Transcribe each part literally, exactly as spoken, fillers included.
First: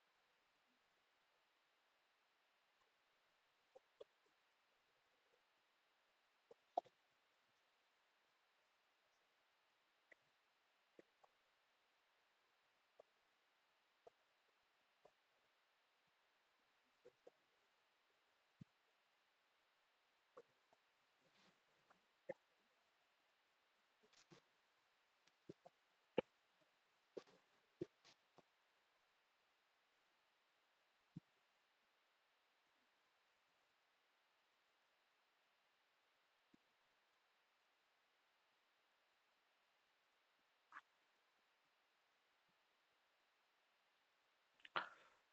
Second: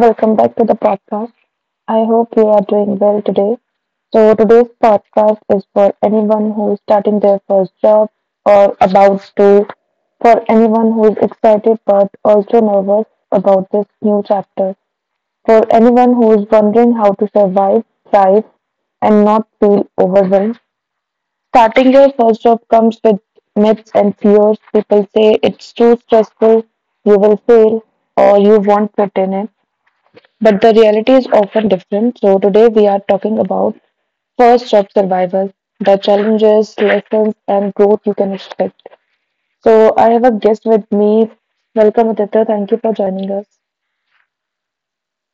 welcome back to the podcast. I hope you are doing well today. So today's podcast is for anyone who is starting their first job or about to, for anyone who is excited but also nervous about this new chapter, for anyone who is wondering how to survive, thrive, and not feel overwhelmed. Starting your first job comes with myths and fears. People say it's too stressful, you will fail, or you won't fit in it. But the reality is often different. So today we are talking about first job survival, the challenges, lessons, and growth you can expect. So I have a guest with me. Welcome, Aditya. Thank you for joining us.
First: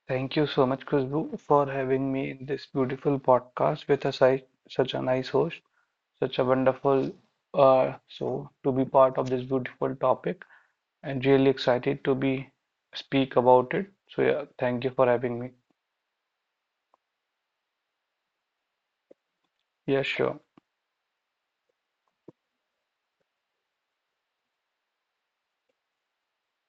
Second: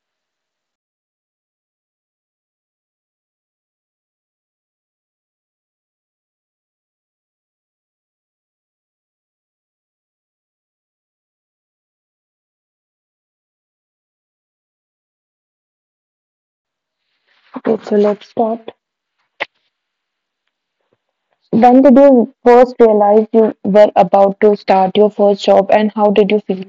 Thank you so much, Khushbu, for having me in this beautiful podcast with a si such a nice host, such a wonderful uh, so to be part of this beautiful topic and really excited to be speak about it. So yeah, thank you for having me. Okay, so let's start. Yeah, sure. When did you first realize you were about to start your first job, and how did you feel?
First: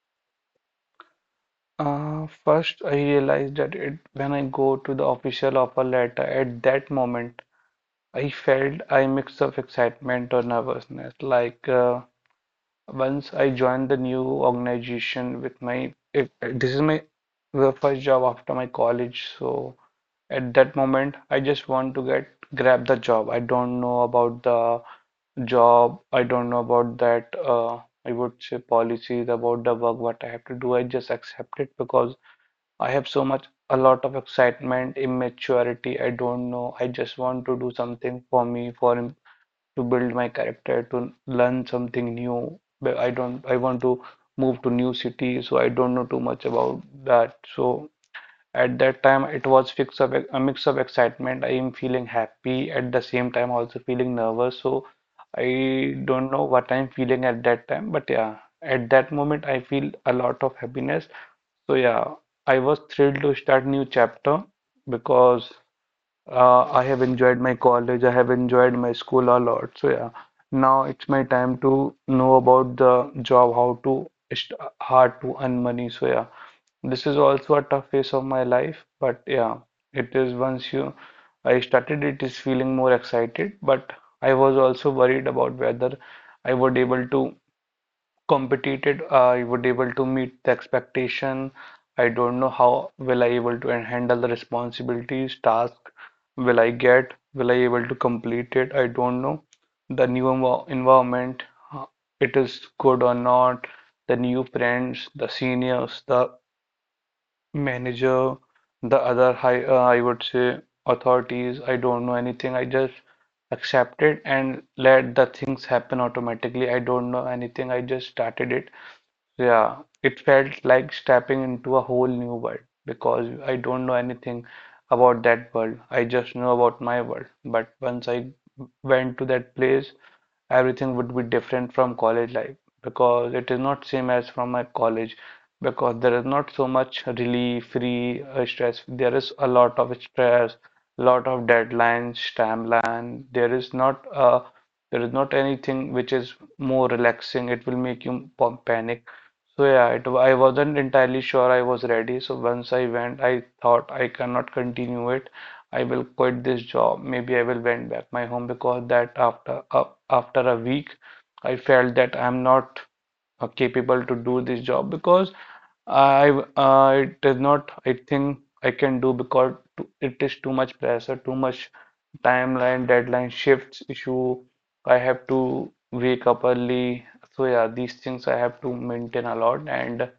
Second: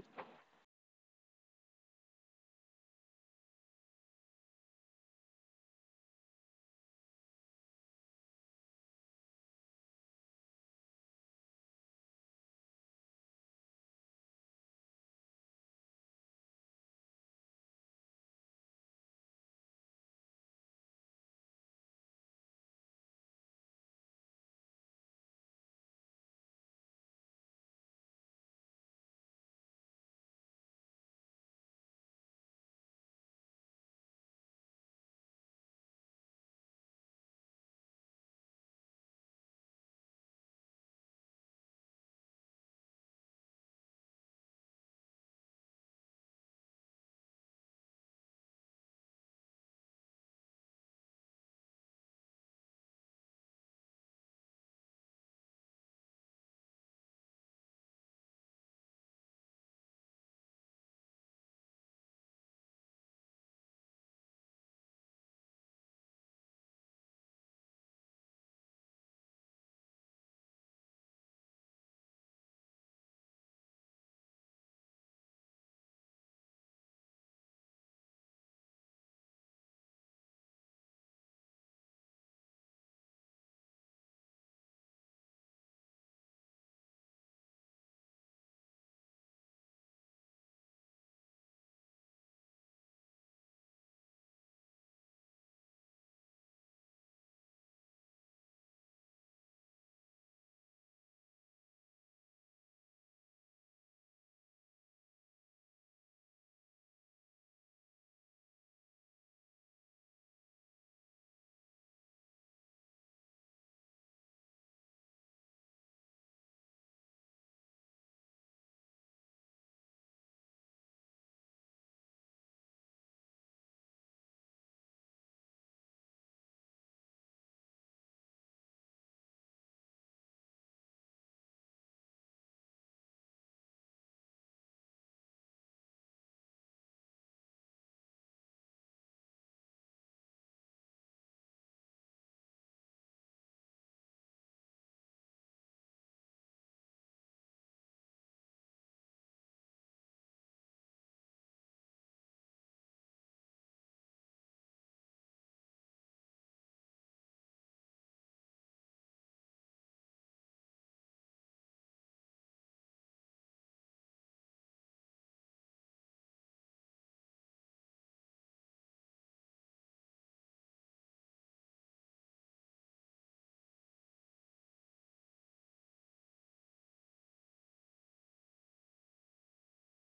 Uh, first, I realized that it when I go to the official offer letter at that moment, I felt I mix of excitement or nervousness, like. Uh, Once I joined the new organization with my, it, this is my first job after my college. So at that moment, I just want to get grab the job. I don't know about the job. I don't know about that. Uh, I would say policies about the work, what I have to do. I just accept it because I have so much, a lot of excitement, immaturity. I don't know. I just want to do something for me, for to build my character, to learn something new. But I don't, I want to move to new city, so I don't know too much about that. So at that time, it was fix of a mix of excitement. I am feeling happy at the same time, also feeling nervous. So I don't know what I'm feeling at that time, but yeah, at that moment, I feel a lot of happiness. So yeah, I was thrilled to start new chapter because uh, I have enjoyed my college. I have enjoyed my school a lot. So yeah, now it's my time to know about the job, how to st- how to earn money. So yeah, this is also a tough phase of my life, but yeah, it is once you I started it is feeling more excited, but I was also worried about whether I would able to competed, I would able to meet the expectation. I don't know how will I able to handle the responsibilities, task will I get, will I able to complete it? I don't know. The new envi- environment, uh, it is good or not. The new friends, the seniors, the manager, the other high, uh, I would say authorities. I don't know anything. I just accept it and let the things happen automatically. I don't know anything. I just started it. Yeah, it felt like stepping into a whole new world because I don't know anything about that world. I just know about my world. But once I went to that place, everything would be different from college life because it is not same as from my college because there is not so much relief, free uh, stress. There is a lot of stress, lot of deadlines, timeline. There is not a there is not anything which is more relaxing. It will make you pa- panic. So yeah, it, I wasn't entirely sure I was ready. So once I went, I thought I cannot continue it. I will quit this job. Maybe I will went back my home because that after uh, after a week, I felt that I'm not uh, capable to do this job because I uh, it is not I think I can do because t- it is too much pressure, too much timeline, deadline shifts issue. I have to wake up early. So yeah, these things I have to maintain a lot and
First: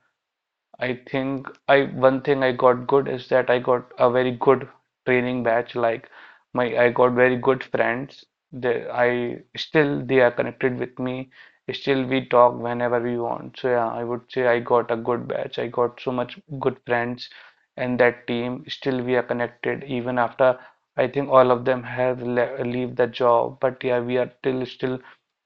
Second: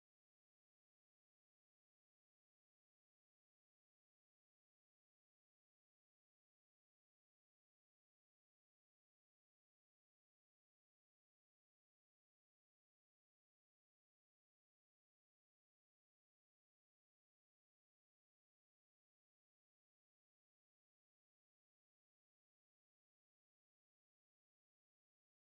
I think I one thing I got good is that I got a very good training batch. Like my I got very good friends. They I still they are connected with me. Still we talk whenever we want. So yeah, I would say I got a good batch. I got so much good friends and that team. Still we are connected even after I think all of them have le leave the job. But yeah, we are still still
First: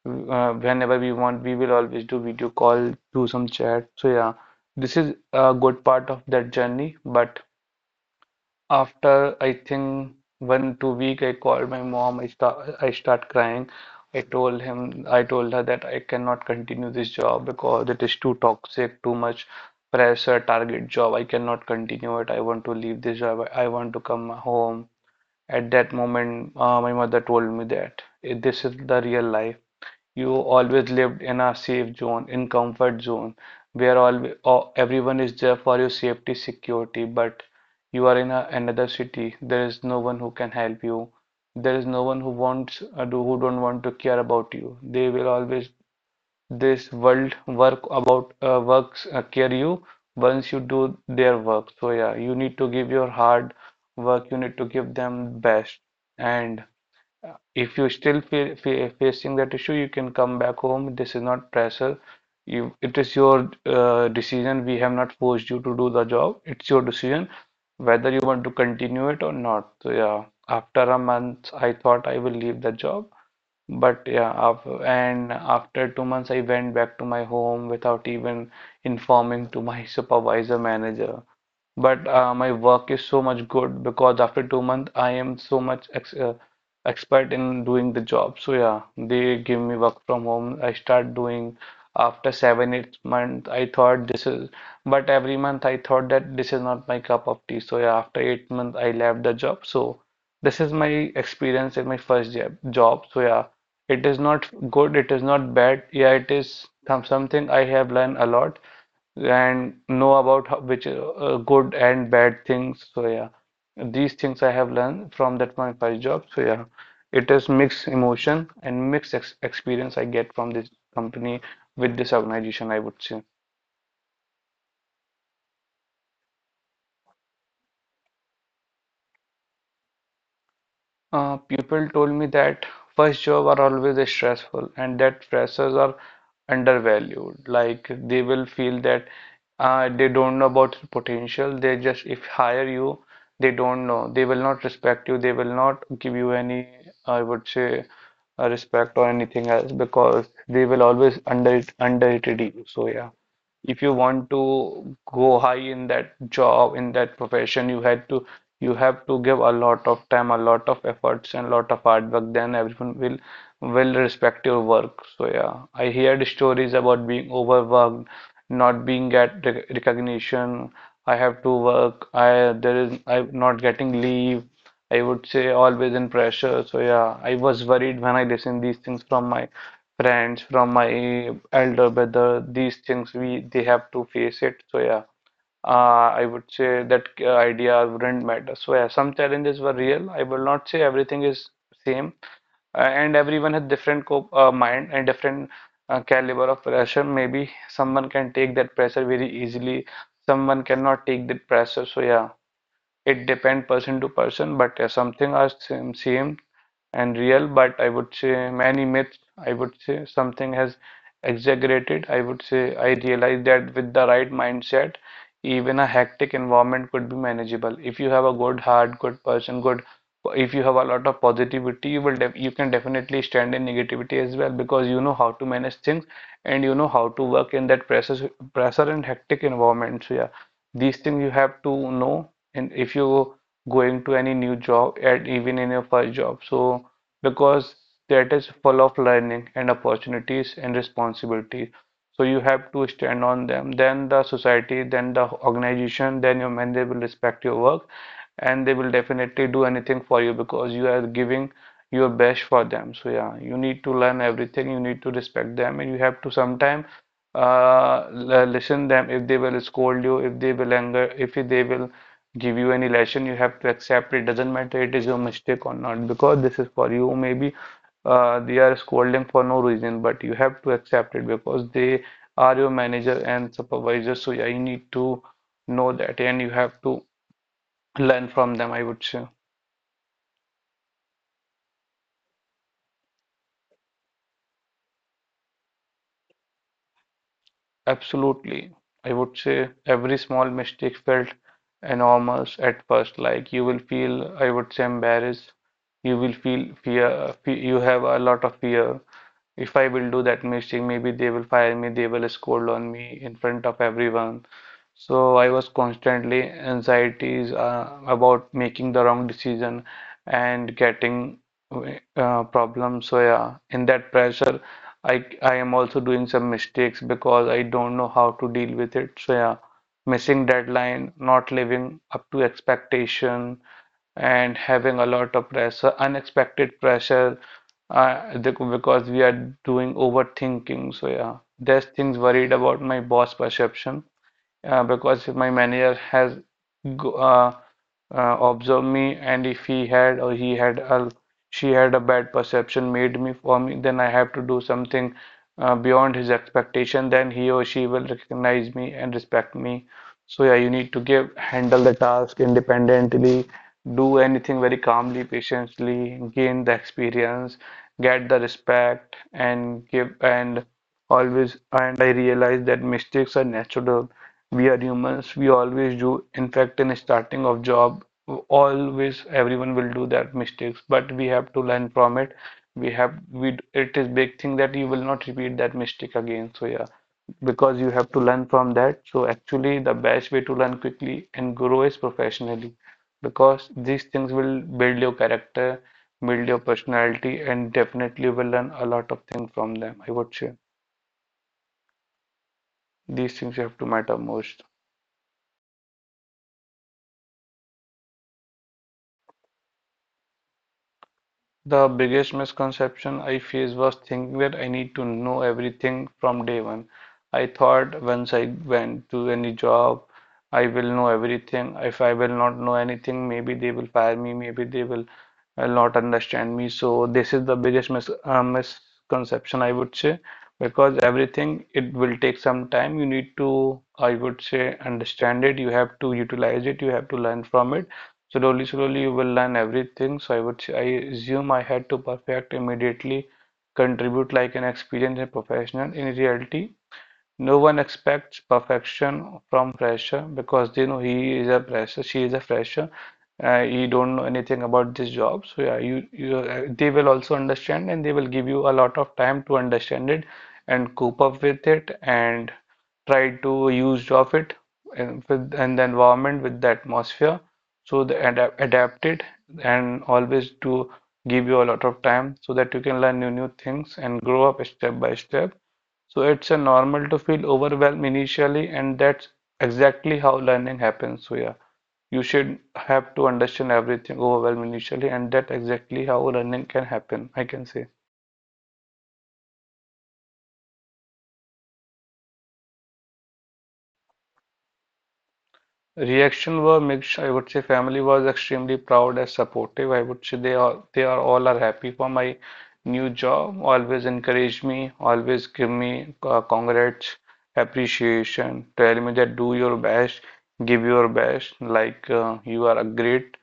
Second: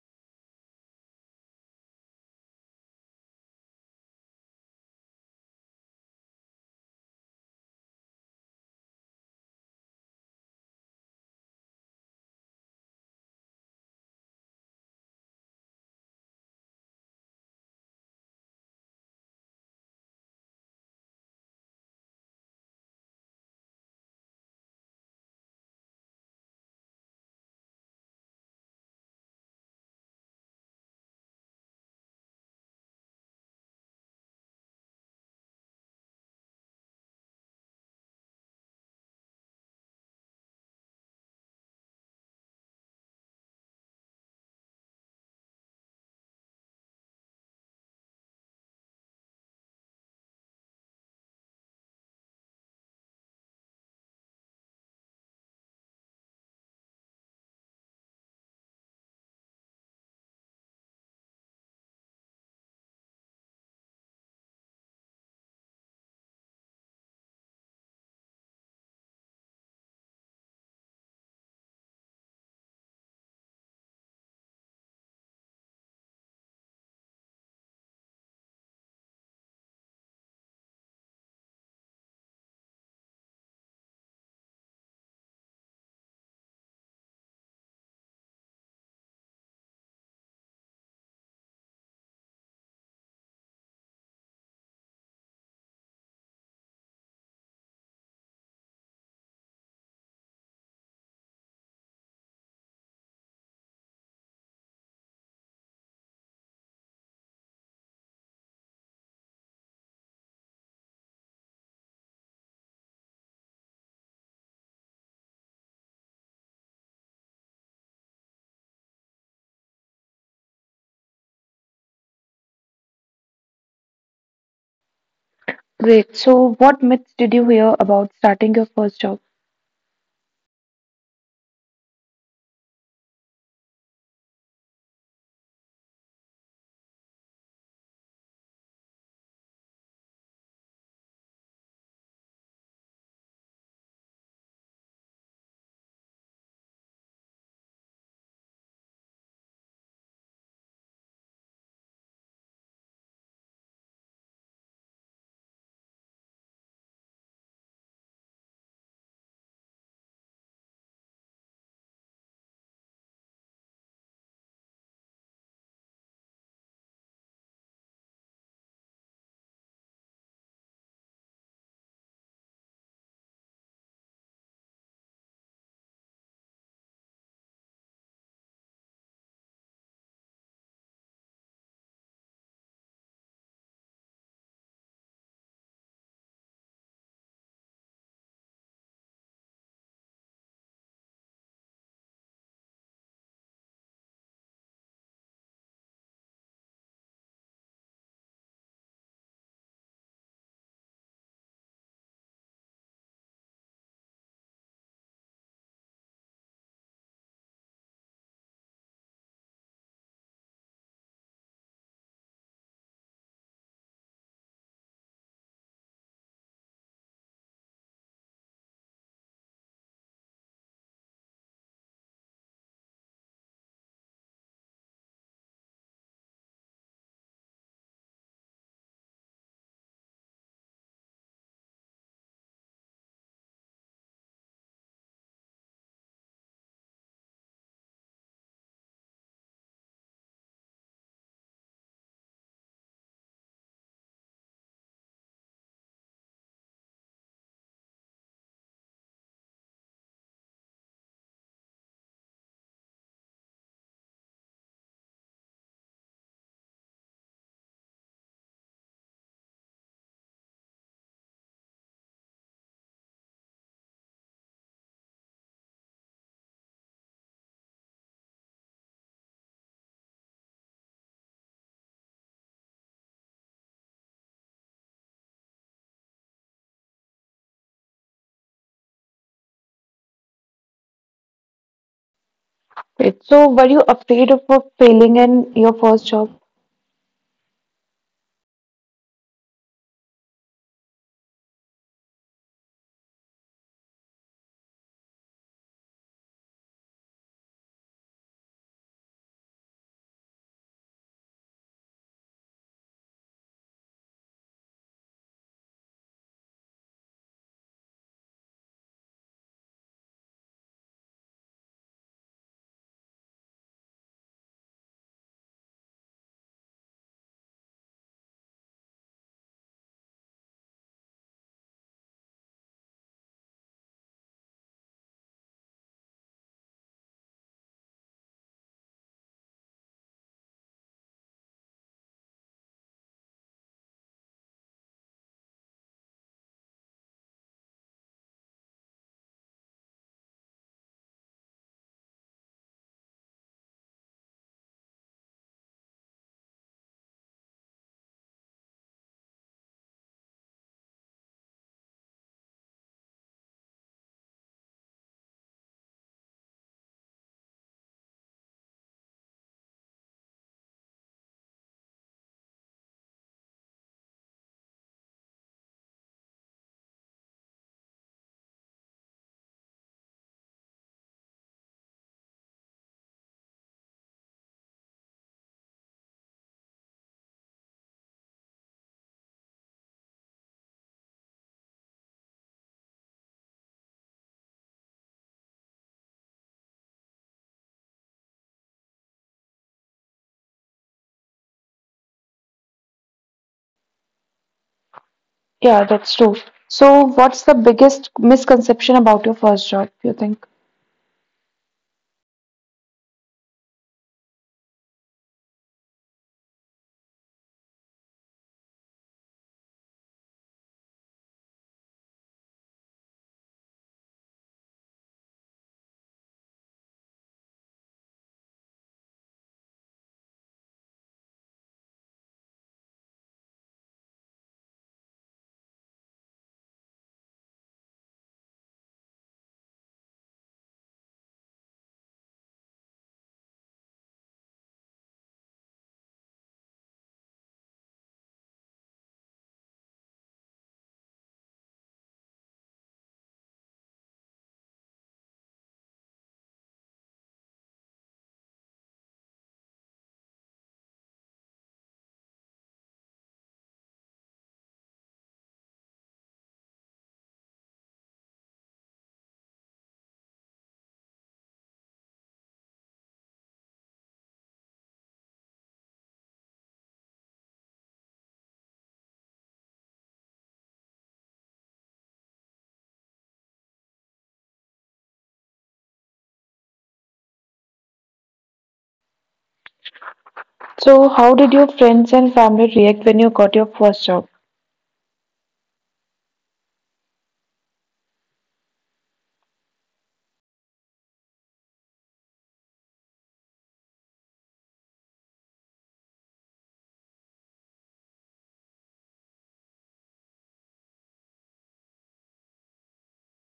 uh, whenever we want, we will always do video call, do some chat. So yeah. This is a good part of that journey, but after I think one two week I called my mom, I start I start crying. I told him I told her that I cannot continue this job because it is too toxic, too much pressure, target job. I cannot continue it. I want to leave this job. I want to come home. At that moment, uh, my mother told me that eh, this is the real life. You always lived in a safe zone, in comfort zone, where all o- everyone is there for your safety, security. But you are in a, another city. There is no one who can help you. There is no one who wants uh, do who don't want to care about you. They will always this world work about uh, works uh, care you once you do their work. So yeah, you need to give your hard work. You need to give them best. And if you still feel fa facing that issue, you can come back home. This is not pressure. You, it is your uh, decision. We have not forced you to do the job. It's your decision whether you want to continue it or not. So yeah, after a month, I thought I will leave the job. But yeah, after, and after two months, I went back to my home without even informing to my supervisor manager but uh, my work is so much good because after two months I am so much ex uh, expert in doing the job. So yeah, they give me work from home. I start doing after seven, eight months. I thought this is, but every month I thought that this is not my cup of tea. So yeah, after eight months I left the job. So this is my experience in my first job. job. So yeah, it is not good. It is not bad. Yeah, it is some something I have learned a lot and know about how, which uh, good and bad things. So yeah, these things I have learned from that my first job. So yeah, it is mixed emotion and mixed ex experience I get from this company with this organization, I would say. Great. So, what myths did you hear about starting your first job? Uh, people told me that first job are always stressful and that freshers are undervalued. Like they will feel that uh, they don't know about your potential. They just if hire you, they don't know. They will not respect you. They will not give you any, I would say, uh, respect or anything else because they will always under underrated you. So yeah if you want to go high in that job, in that profession, you had to you have to give a lot of time, a lot of efforts and a lot of hard work, then everyone will will respect your work. So yeah, I heard stories about being overworked, not being get rec- recognition. I have to work. I There is I'm not getting leave. I would say always in pressure. So yeah, I was worried when I listened these things from my friends, from my elder brother. These things we they have to face it. So yeah, uh, I would say that uh, idea wouldn't matter. So yeah, some challenges were real. I will not say everything is same, uh, and everyone has different cope uh, mind and different uh, caliber of pressure. Maybe someone can take that pressure very easily. Someone cannot take that pressure. So yeah. It depend person to person, but uh, something are same, same and real. But I would say many myths. I would say something has exaggerated. I would say I realize that with the right mindset, even a hectic environment could be manageable. If you have a good heart, good person, good. If you have a lot of positivity, you will def you can definitely stand in negativity as well because you know how to manage things and you know how to work in that pressure pressure and hectic environment. So yeah, these things you have to know and if you going to any new job and even in your first job so because that is full of learning and opportunities and responsibility so you have to stand on them then the society then the organization then your men they will respect your work and they will definitely do anything for you because you are giving your best for them so yeah you need to learn everything you need to respect them and you have to sometime uh, l- listen them if they will scold you if they will anger if they will give you any lesson you have to accept it doesn't matter it is your mistake or not because this is for you maybe uh, they are scolding for no reason but you have to accept it because they are your manager and supervisor so yeah, you need to know that and you have to learn from them I would say. Great. So, were you afraid of uh, failing in your first job? Absolutely. I would say every small mistake felt enormous at first. Like you will feel, I would say, embarrassed. You will feel fear. fe- You have a lot of fear. If I will do that mistake, maybe they will fire me, they will scold on me in front of everyone. So I was constantly anxieties uh, about making the wrong decision and getting uh, problems. So yeah, in that pressure, I I am also doing some mistakes because I don't know how to deal with it. So yeah, missing deadline, not living up to expectation, and having a lot of pressure, unexpected pressure, uh, the- because we are doing overthinking. So yeah, there's things worried about my boss perception uh, because if my manager has uh, uh, observed me and if he had or he had a, she had a bad perception made me for me, then I have to do something uh, beyond his expectation, then he or she will recognize me and respect me. So yeah, you need to give handle the task independently, do anything very calmly, patiently, gain the experience, get the respect, and give and Always. And I realize that mistakes are natural. We are humans. We always do. In fact, in starting of job, always everyone will do that mistakes. But we have to learn from it. We have we. It is big thing that you will not repeat that mistake again. So yeah, because you have to learn from that. So actually, the best way to learn quickly and grow is professionally, because these things will build your character, build your personality, and definitely will learn a lot of things from them, I would say. These things have to matter most. Yeah, that's true. So, what's the biggest misconception about your first job, you think? The biggest misconception I faced was thinking that I need to know everything from day one. I thought once I went to any job, I will know everything. If I will not know anything, maybe they will fire me, maybe they will uh, not understand me. So this is the biggest mis uh, misconception, I would say, because everything, it will take some time. You need to, I would say, understand it. You have to utilize it. You have to learn from it. Slowly, slowly you will learn everything. So I would I assume I had to perfect immediately, contribute like an experienced and professional. In reality, no one expects perfection from fresher because they know he is a fresher, she is a fresher. Uh, you don't know anything about this job, so yeah, you, you uh, they will also understand and they will give you a lot of time to understand it and cope up with it and try to use of it and with and the environment, with the atmosphere, so the adapt adapt it and always to give you a lot of time so that you can learn new new things and grow up step by step. So it's a normal to feel overwhelmed initially, and that's exactly how learning happens. So yeah, you should have to understand everything overwhelmed initially, and that's exactly how learning can happen, I can say. So, how did your friends and family react when you got your first job? Reaction were mixed. I would say family was extremely proud and supportive. I would say they are they are all are happy for my new job. Always encourage me. Always give me uh, congrats, appreciation. Tell me that do your best, give your best. Like uh, you are a great,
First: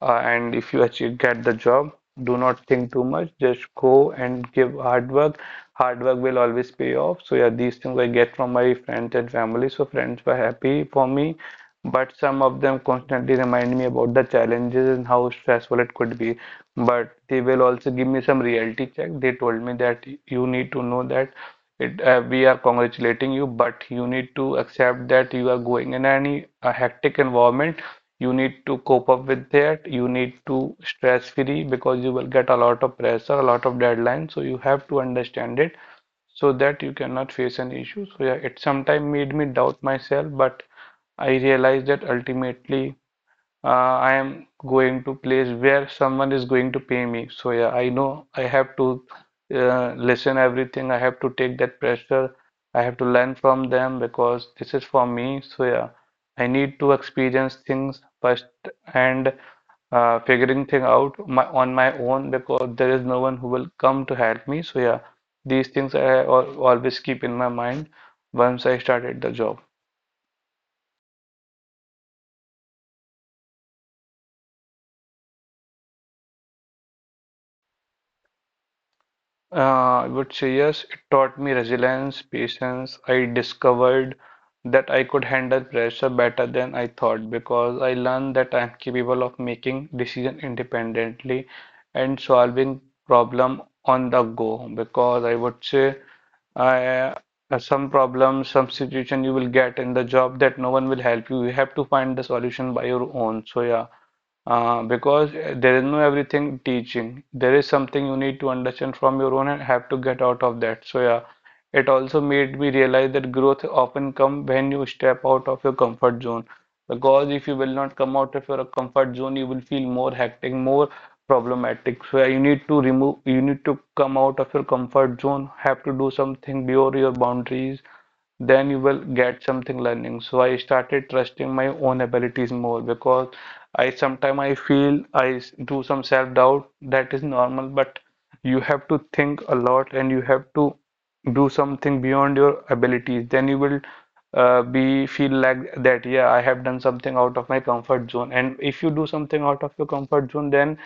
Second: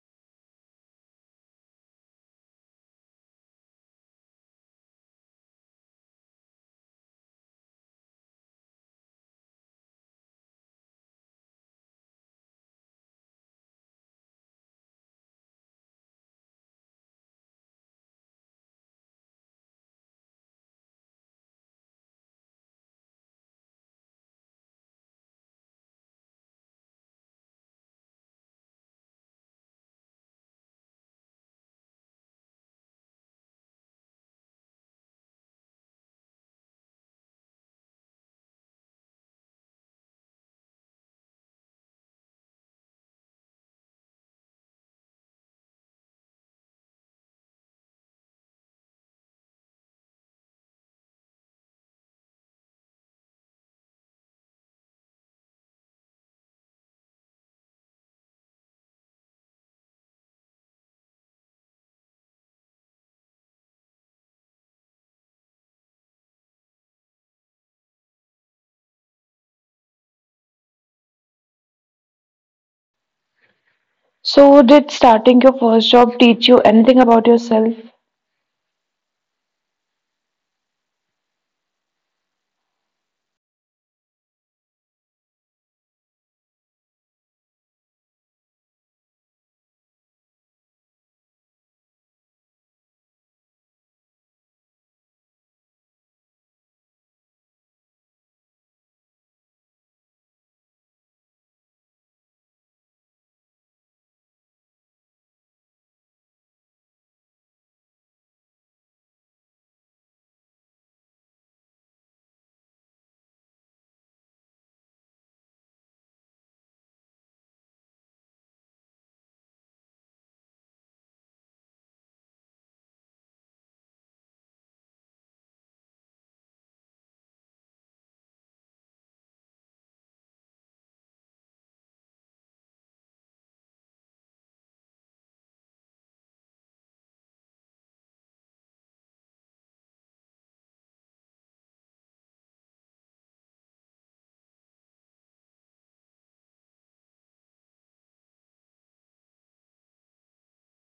uh, and if you achieve get the job, do not think too much. Just go and give hard work. Hard work will always pay off. So yeah, these things I get from my friends and family. So friends were happy for me, but some of them constantly remind me about the challenges and how stressful it could be. But they will also give me some reality check. They told me that you need to know that it, uh, we are congratulating you, but you need to accept that you are going in any a hectic environment. You need to cope up with that. You need to stress free because you will get a lot of pressure, a lot of deadlines. So you have to understand it so that you cannot face any issues. So yeah, it sometimes made me doubt myself, but I realized that ultimately uh, I am going to place where someone is going to pay me. So yeah, I know I have to uh, listen everything. I have to take that pressure. I have to learn from them because this is for me. So yeah, I need to experience things first and uh, figuring thing out my, on my own, because there is no one who will come to help me. So yeah, these things I al always keep in my mind once I started the job. So, did starting your first job teach you anything about yourself? Uh, I would say yes, it taught me resilience, patience. I discovered that I could handle pressure better than I thought, because I learned that I'm capable of making decisions independently and solving problem on the go. Because I would say I, uh, some problems, some situation you will get in the job that no one will help you. You have to find the solution by your own. So yeah, uh, because there is no everything teaching. There is something you need to understand from your own and have to get out of that. So yeah, it also made me realize that growth often comes when you step out of your comfort zone. Because if you will not come out of your comfort zone, you will feel more hectic, more problematic. So you need to remove, you need to come out of your comfort zone, have to do something beyond your boundaries, then you will get something learning. So I started trusting my own abilities more because I sometimes I feel I s- do some self-doubt, that is normal, but you have to think a lot and you have to do something beyond your abilities, then you will uh, be feel like that, yeah, I have done something out of my comfort zone, and if you do something out of your comfort zone, then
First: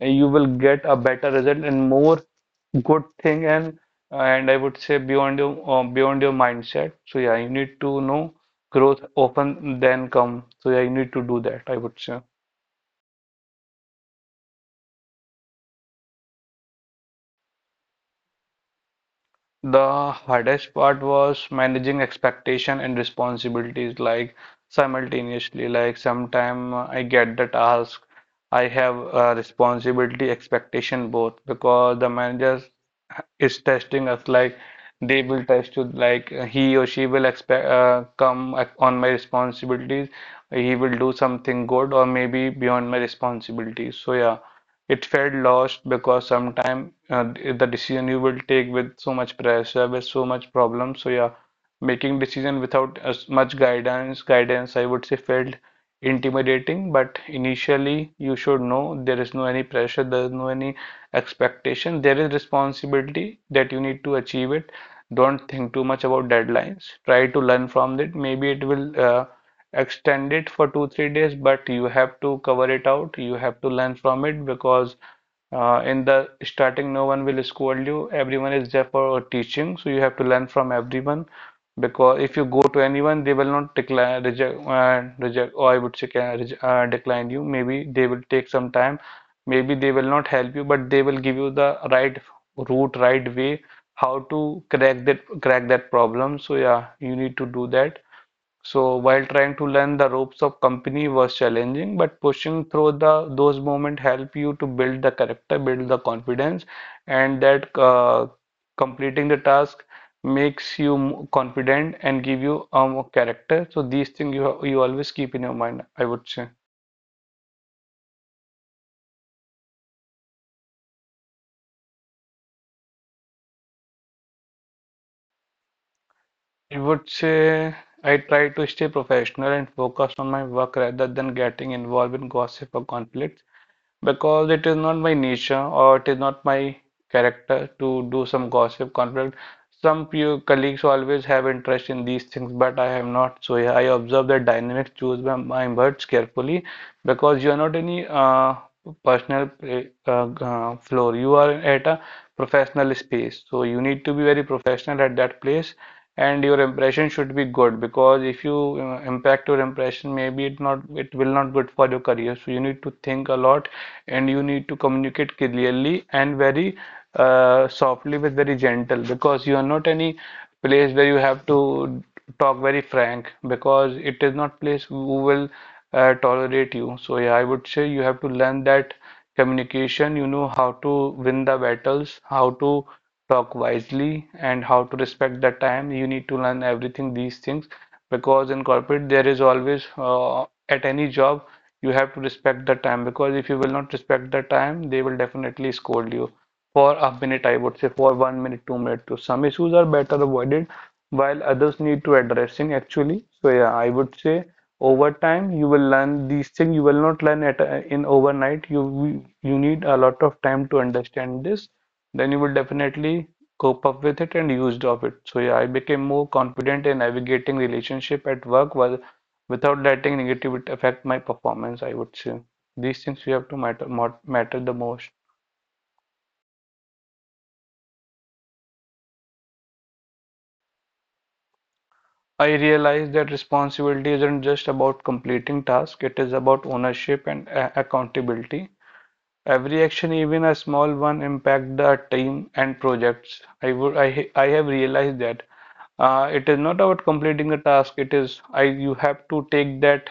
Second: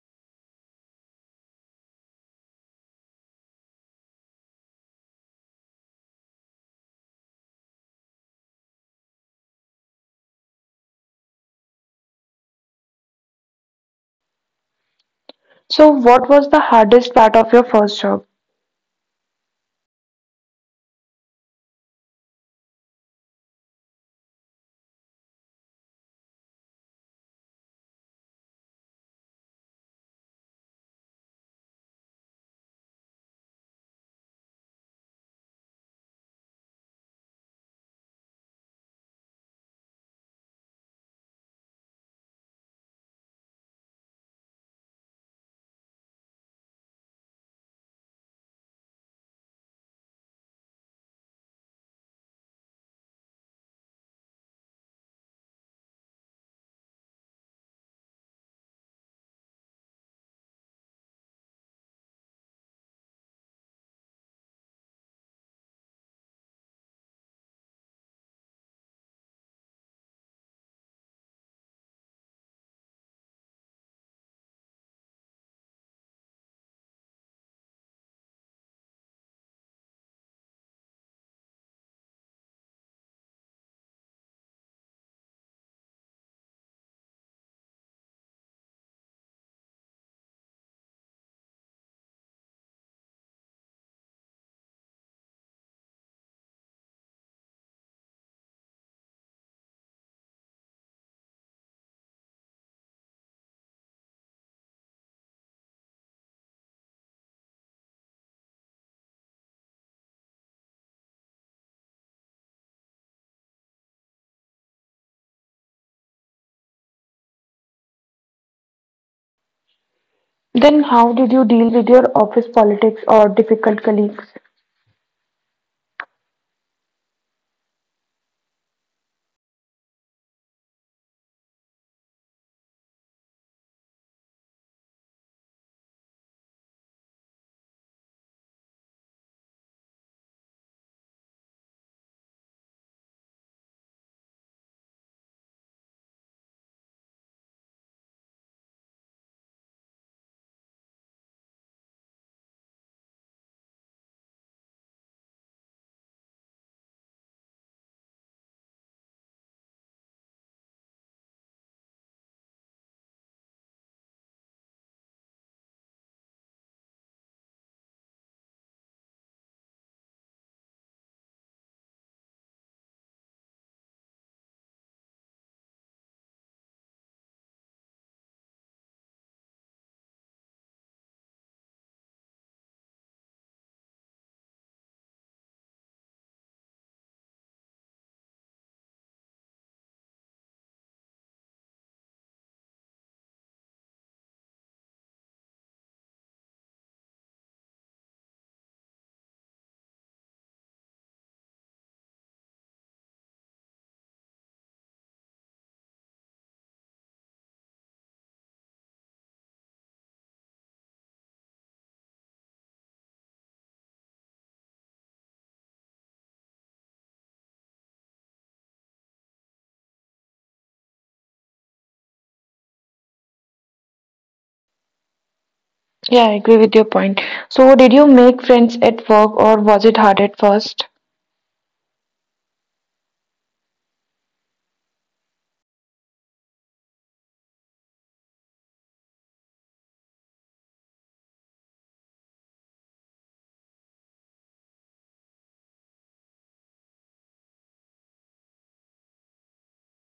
you will get a better result and more good thing, and and I would say beyond your um, beyond your mindset. So yeah, you need to know growth open then come, so yeah, you need to do that, I would say. So, what was the hardest part of your first job? The hardest part was managing expectation and responsibilities like simultaneously. Like sometime I get the task, I have a responsibility, expectation, both, because the manager is testing us. Like they will test you, like he or she will expect uh, come ac- on my responsibilities he will do something good, or maybe beyond my responsibilities. So yeah, it felt lost because sometimes uh, the decision you will take with so much pressure, with so much problem. So yeah, making decision without as much guidance, guidance I would say felt intimidating. But initially, you should know there is no any pressure, there is no any expectation, there is responsibility that you need to achieve it. Don't think too much about deadlines. Try to learn from it. Maybe it will. Uh, extend it for two three days, but you have to cover it out, you have to learn from it, because uh, in the starting no one will scold you, everyone is there for teaching, so you have to learn from everyone. Because if you go to anyone, they will not decline, reject, uh, reject or I would say uh, decline you, maybe they will take some time, maybe they will not help you, but they will give you the right route, right way, how to crack that crack that problem. So yeah, you need to do that. So while trying to learn the ropes of company was challenging, but pushing through the those moments help you to build the character, build the confidence, and that uh, completing the task makes you m- confident and give you um, a character. So these things you ha- you always keep in your mind, I would say. Then, how did you deal with your office politics or difficult colleagues? I would say I try to stay professional and focused on my work rather than getting involved in gossip or conflicts, because it is not my nature, or it is not my character to do some gossip conflict. Some few colleagues always have interest in these things, but I have not. So yeah, I observe the dynamic, choose my, my words carefully, because you are not any uh, personal uh, uh, floor. You are at a professional space, so you need to be very professional at that place, and your impression should be good, because if you uh, impact your impression, maybe it not it will not good for your career. So you need to think a lot, and you need to communicate clearly and very uh, softly with very gentle, because you are not any place where you have to talk very frank, because it is not place who will uh, tolerate you. So yeah, I would say you have to learn that communication, you know how to win the battles, how to talk wisely, and how to respect the time. You need to learn everything these things, because in corporate there is always uh, at any job you have to respect the time, because if you will not respect the time, they will definitely scold you for a minute, I would say for one minute, two minutes. So some issues are better avoided while others need to addressing actually. So yeah, I would say over time you will learn these things. You will not learn it uh, in overnight. You you need a lot of time to understand this. Then you will definitely cope up with it and used of it. So yeah, I became more confident in navigating relationship at work while without letting negativity affect my performance. I would say these things we have to matter matter the most. Yeah, I agree with your point. So, did you make friends at work or was it hard at first? I realize that responsibility isn't just about completing tasks, it is about ownership and accountability. Every action, even a small one, impact the team and projects. I would, I, I have realized that uh, it is not about completing the task. It is, I, you have to take that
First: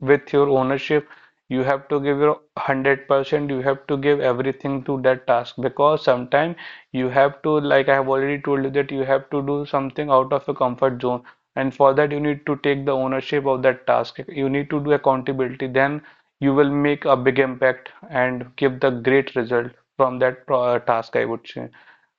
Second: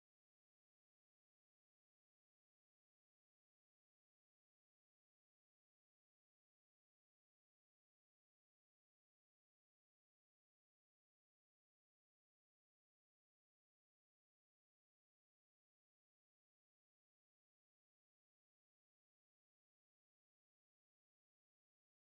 with your ownership. You have to give your one hundred percent. You have to give everything to that task, because sometimes you have to, like I have already told you, that you have to do something out of your comfort zone. And for that, you need to take the ownership of that task. You need to do accountability. Then you will make a big impact and give the great result from that pro- task, I would say.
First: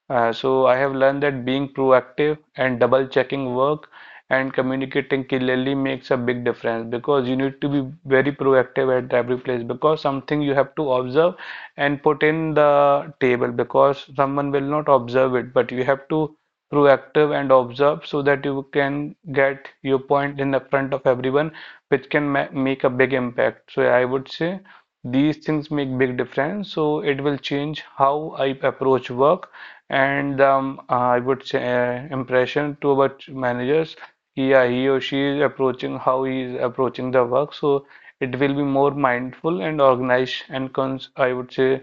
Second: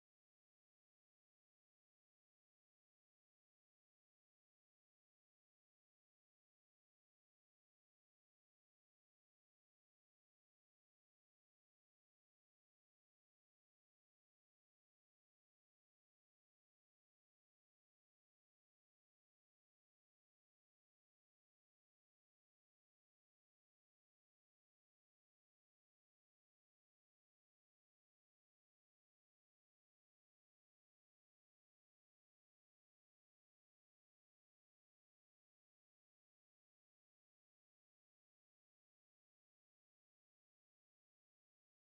Uh, so I have learned that being proactive and double checking work and communicating clearly makes a big difference, because you need to be very proactive at every place, because something you have to observe and put in the table, because someone will not observe it but you have to proactive and observe, so that you can get your point in the front of everyone, which can ma make a big impact. So I would say these things make big difference, so it will change how I approach work. And um, I would say uh, impression to about managers, yeah, he or she is approaching, how he is approaching the work. So it will be more mindful and organized and cons I would say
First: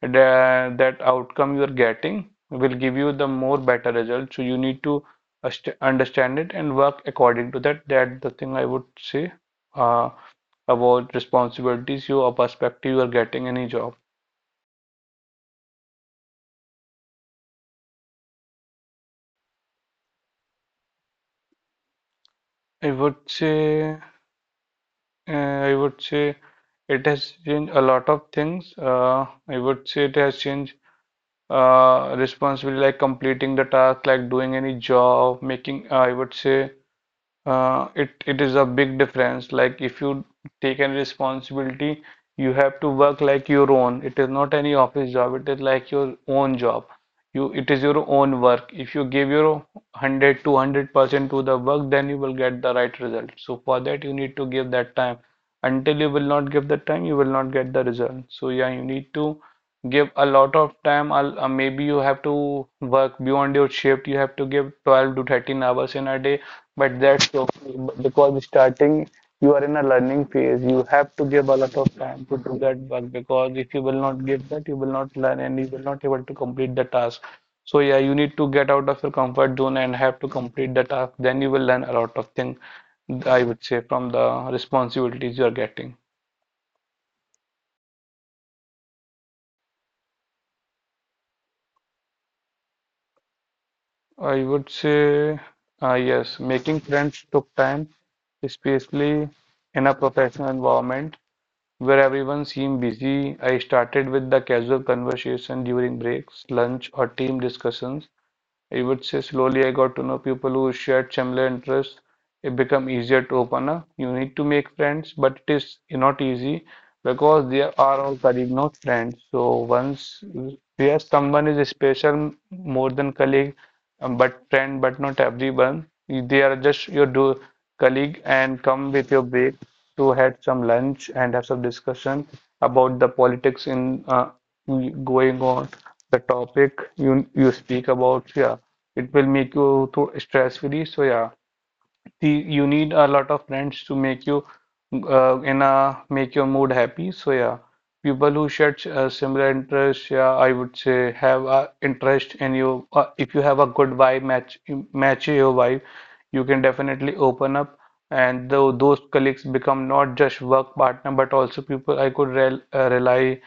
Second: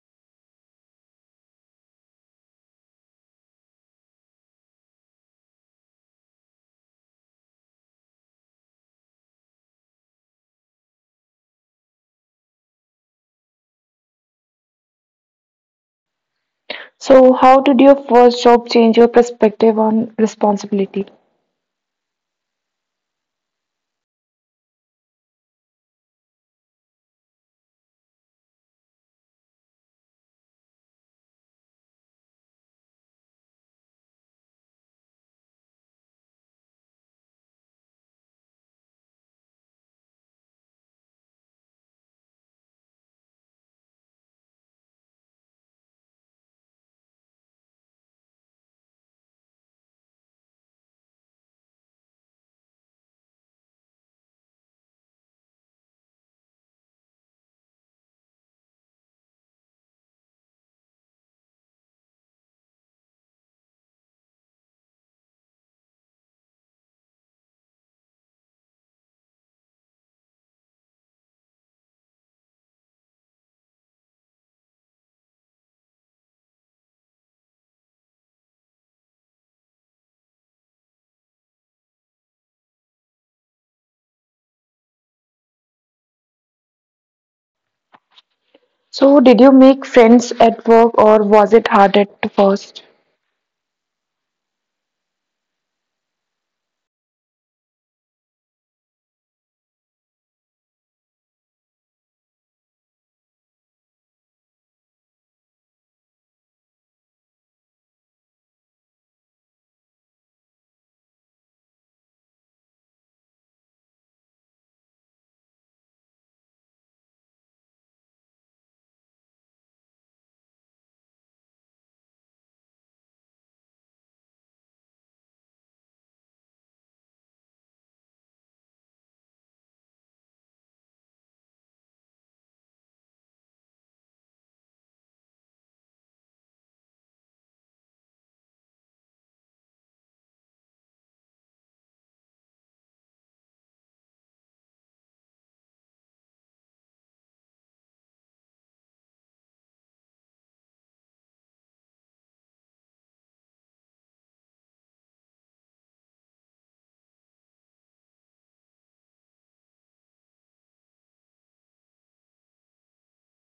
that, that outcome you are getting will give you the more better result. So you need to ast- understand it and work according to that. That the thing I would say uh, about responsibilities you or perspective you are getting any job. So, how did your first job change your perspective on responsibility? I would say. Uh, I would say it has changed a lot of things. Uh, I would say it has changed uh, responsibility, like completing the task, like doing any job, making, uh, I would say uh, it it is a big difference. Like if you take any responsibility, you have to work like your own. It is not any office job. It is like your own job. You, it is your own work. If you give your one hundred two hundred percent to the work, then you will get the right result. So for that you need to give that time. Until you will not give the time, you will not get the result. So yeah, you need to give a lot of time. I'll, uh, maybe you have to work beyond your shift, you have to give twelve to thirteen hours in a day, but that's okay, because starting you are in a learning phase. You have to give a lot of time to do that work, because if you will not give that, you will not learn and you will not able to complete the task. So yeah, you need to get out of your comfort zone and have to complete the task. Then you will learn a lot of things, I would say, from the responsibilities you are getting. So, did you make friends at work or was it hard at first? I would say, uh, yes, making friends took time, especially in a professional environment, where everyone seemed busy. I started with the casual conversation during breaks, lunch, or team discussions. I would say slowly I got to know people who shared similar interests. It become easier to open up. You need to make friends, but it is not easy, because they are all colleague, not friends. So once where someone is special more than colleague, um, but friend, but not everyone. They are just your do colleague, and come with your break to had some lunch and have some discussion about the politics in uh, going on. The topic you you speak about, yeah, it will make you too stress free. So yeah, the, you need a lot of friends to make you uh, in a make your mood happy. So yeah, people who share uh, similar interests, yeah, I would say have a interest in you. Uh, if you have a good vibe match match your vibe, you can definitely open up. And though those colleagues become not just work partner but also people I could rel uh, rely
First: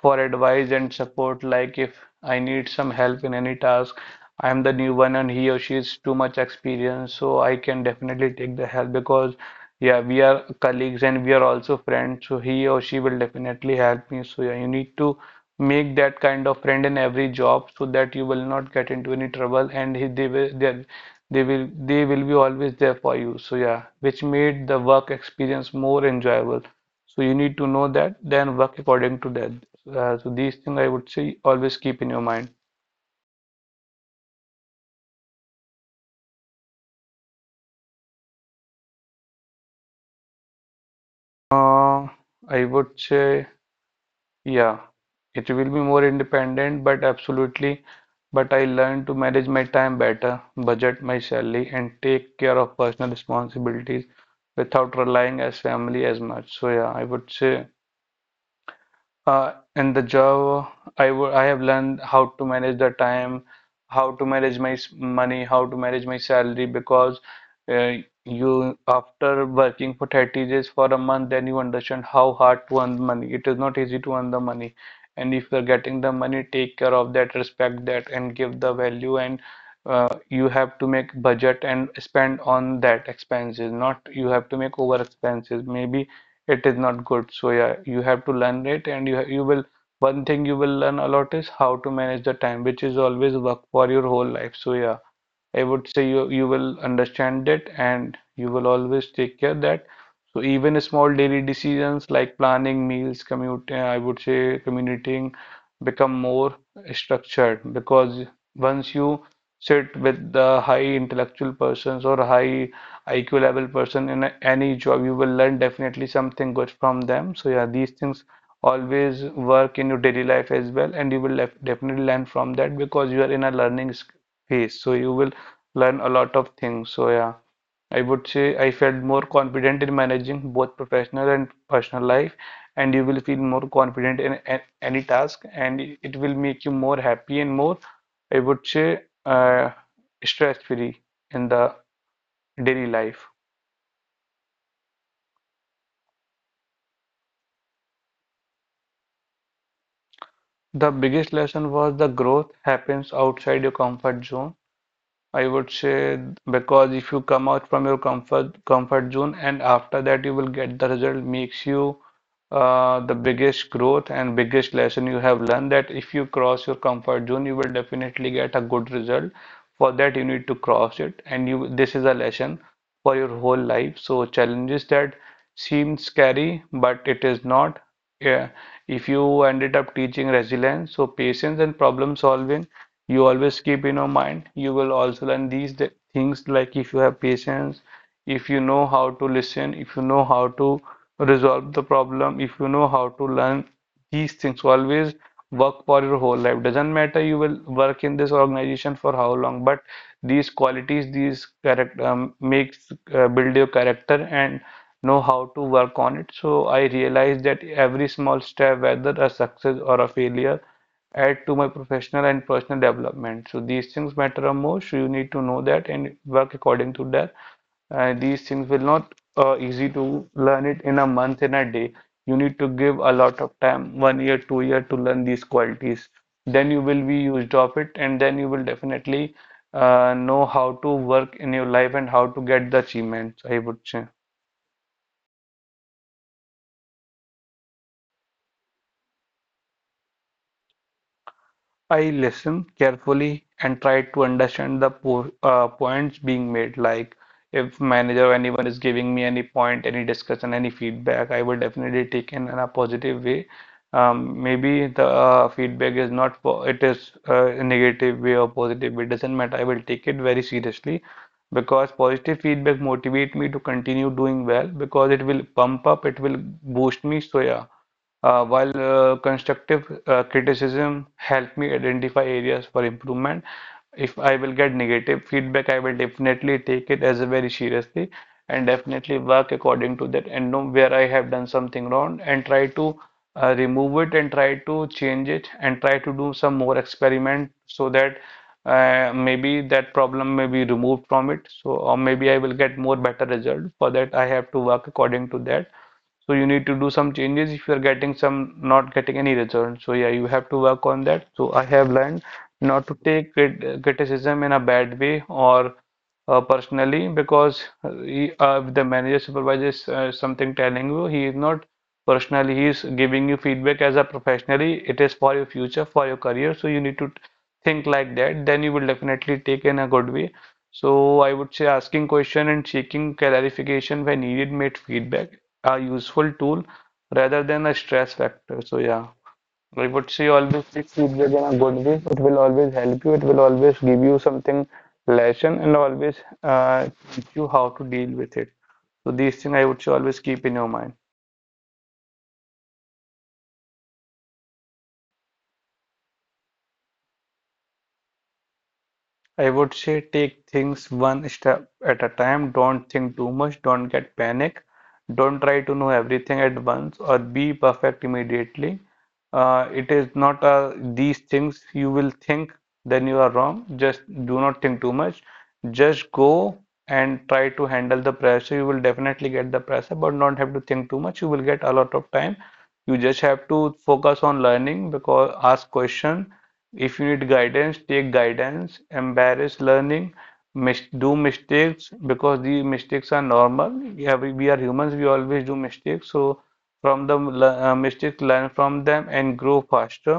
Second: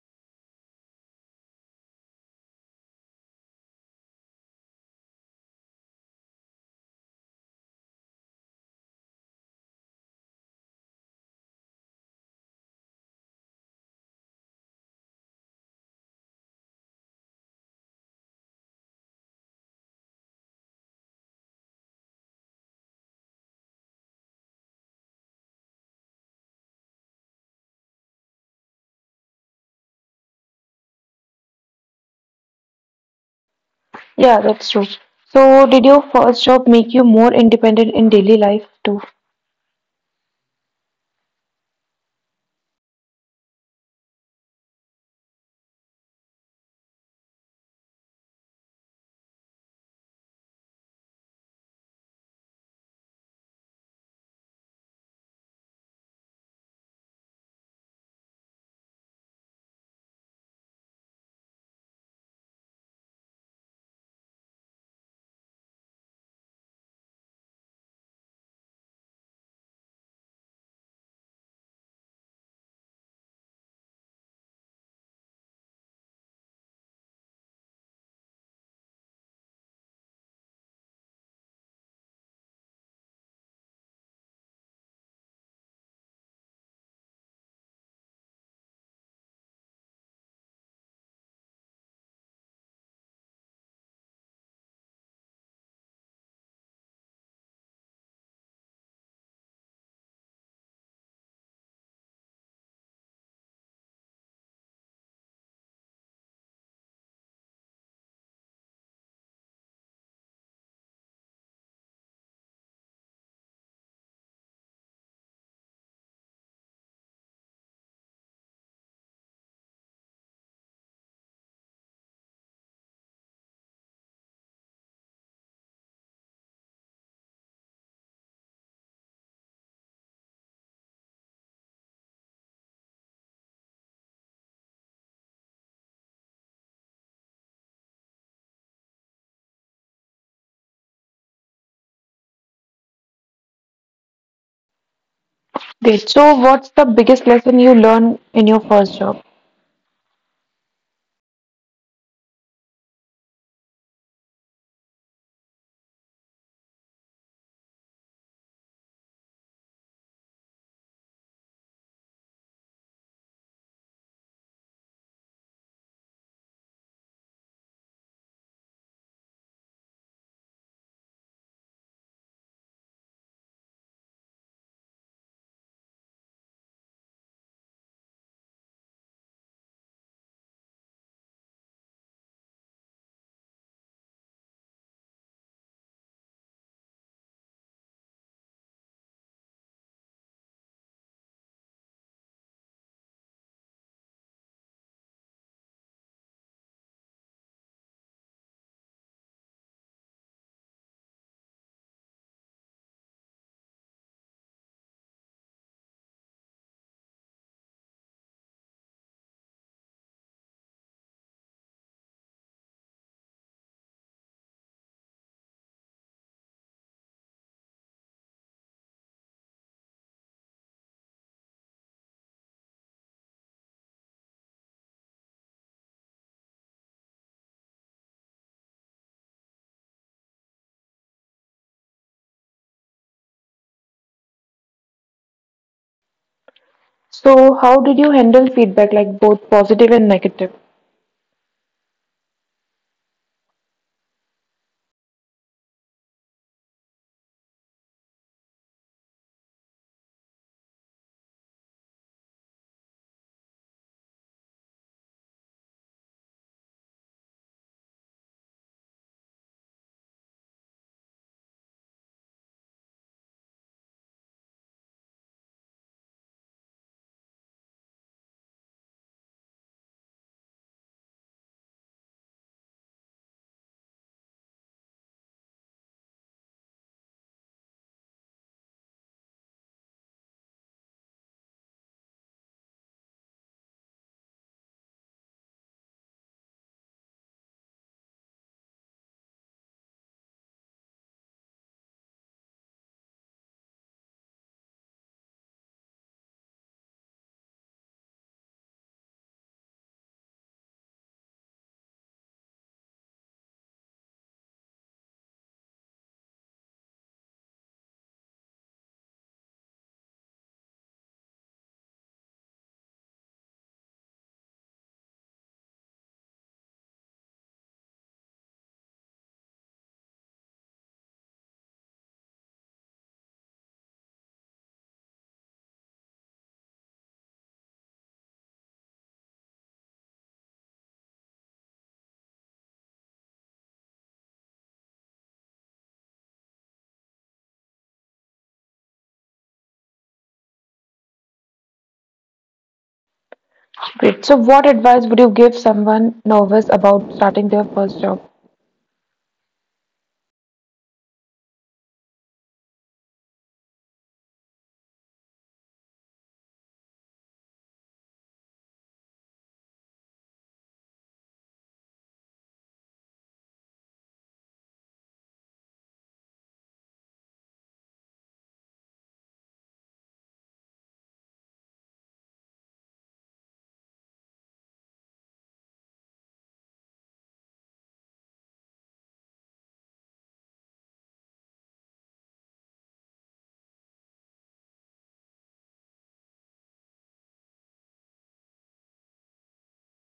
for advice and support. Like if I need some help in any task. I'm the new one and he or she is too much experienced, so I can definitely take the help, because yeah, we are colleagues and we are also friends, so he or she will definitely help me. So yeah, you need to make that kind of friend in every job, so that you will not get into any trouble, and he, they will they, they will they will be always there for you. So yeah, which made the work experience more enjoyable. So you need to know that, then work according to that. Uh, so these things I would say always keep in your mind. Yeah, that's true. So, did your first job make you more independent in daily life too? Uh, I would say, yeah, it will be more independent, but absolutely. But I learned to manage my time better, budget my salary, and take care of personal responsibilities without relying as family as much. So yeah, I would say uh, in the job, I wo- I have learned how to manage the time, how to manage my s- money, how to manage my salary, because uh, you after working for thirty days for a month, then you understand how hard to earn money. It is not easy to earn the money, and if you're getting the money, take care of that, respect that, and give the value. And uh, you have to make budget and spend on that expenses, not you have to make over expenses. Maybe it is not good. So yeah, you have to learn it, and you you will one thing you will learn a lot is how to manage the time, which is always work for your whole life. So yeah, I would say you you will understand it and you will always take care that. So even small daily decisions like planning meals, commute, uh, I would say commuting become more structured, because once you sit with the high intellectual persons or high I Q level person in a, any job, you will learn definitely something good from them. So yeah, these things always work in your daily life as well, and you will def- definitely learn from that, because you are in a learning sc- phase. So you will learn a lot of things. So yeah, I would say I felt more confident in managing both professional and personal life, and you will feel more confident in, a- any task, and it will make you more happy and more, I would say, uh, stress-free in the daily life. Great. So, what's the biggest lesson you learned in your first job? The biggest lesson was the growth happens outside your comfort zone. I would say, because if you come out from your comfort comfort zone, and after that you will get the result, makes you uh, the biggest growth and biggest lesson you have learned, that if you cross your comfort zone you will definitely get a good result. For that you need to cross it, and you, this is a lesson for your whole life. So challenges that seem scary, but it is not. Yeah, if you ended up teaching resilience, so patience and problem solving, you always keep in your mind. You will also learn these th things, like if you have patience, if you know how to listen, if you know how to resolve the problem, if you know how to learn these things. So always work for your whole life. Doesn't matter you will work in this organization for how long, but these qualities, these character um, makes uh, build your character and know how to work on it. So I realized that every small step, whether a success or a failure, add to my professional and personal development. So these things matter the most. So you need to know that and work according to that. And these things will not uh, easy to learn it in a month, in a day. You need to give a lot of time, one year, two year to learn these qualities. Then you will be used of it, and then you will definitely uh, know how to work in your life and how to get the achievements, I would say. So, how did you handle feedback, like both positive and negative? I listened carefully and tried to understand the po uh, points being made. Like if manager or anyone is giving me any point, any discussion, any feedback, I would definitely take in in a positive way. Um, Maybe the uh, feedback is not po it is uh, a negative way or positive way. It doesn't matter. I will take it very seriously because positive feedback motivate me to continue doing well because it will pump up, it will boost me. So yeah. Uh, while uh, constructive uh, criticism help me identify areas for improvement, if I will get negative feedback, I will definitely take it as a very seriously and definitely work according to that and know where I have done something wrong and try to uh, remove it and try to change it and try to do some more experiment so that uh, maybe that problem may be removed from it. So, or maybe I will get more better result. For that, I have to work according to that, so you need to do some changes if you're getting some, not getting any return. So yeah, you have to work on that. So I have learned not to take crit- criticism in a bad way or uh, personally, because uh, he, uh, if the manager supervisor is uh, something telling you, he is not personally, he is giving you feedback as a professionally, it is for your future, for your career, so you need to think like that. Then you will definitely take in a good way. So I would say asking question and seeking clarification when needed made feedback a useful tool rather than a stress factor. So yeah, I would say always take feedback in a good way. It will always help you. It will always give you something lesson and always uh, teach you how to deal with it. So these things I would say always keep in your mind. Great. So, what advice would you give someone nervous about starting their first job? I would say take things one step at a time. Don't think too much. Don't get panic. Don't try to know everything at once or be perfect immediately. Uh, it is not uh, these things you will think, then you are wrong. Just do not think too much. Just go and try to handle the pressure. You will definitely get the pressure, but not have to think too much. You will get a lot of time. You just have to focus on learning, because ask question, if you need guidance, take guidance. Embrace learning. Mis do mistakes, because the mistakes are normal. Yeah, we, we are humans. We always do mistakes. So from the le- uh, mistakes, learn from them and grow faster.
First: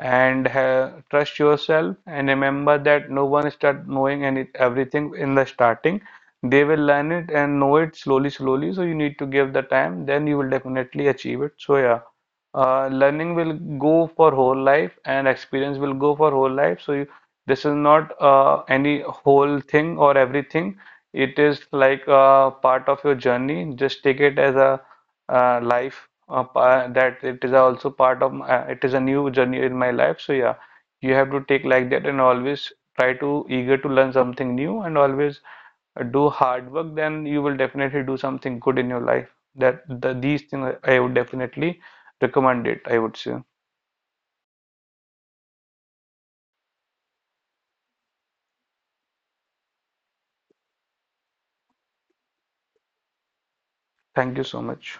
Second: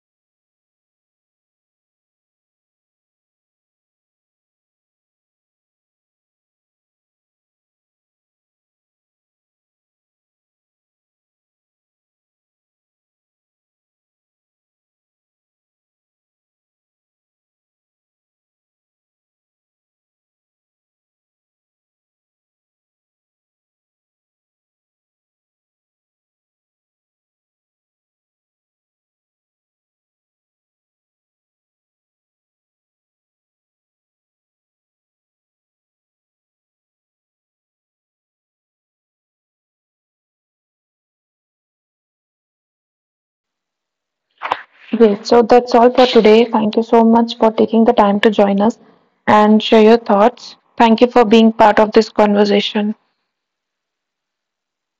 And ha trust yourself. And remember that no one start knowing any everything in the starting. They will learn it and know it slowly, slowly. So you need to give the time. Then you will definitely achieve it. So yeah, uh, learning will go for whole life and experience will go for whole life. So you, this is not uh, any whole thing or everything. It is like a part of your journey. Just take it as a uh, life uh, pa- that it is also part of my, uh, it is a new journey in my life. So yeah, you have to take like that and always try to eager to learn something new and always do hard work, then you will definitely do something good in your life. That the, these things I I would definitely recommend it, I would say. Great. So, that's all for today. Thank you so much for taking the time to join us and share your thoughts. Thank you for being part of this conversation. Thank you so much.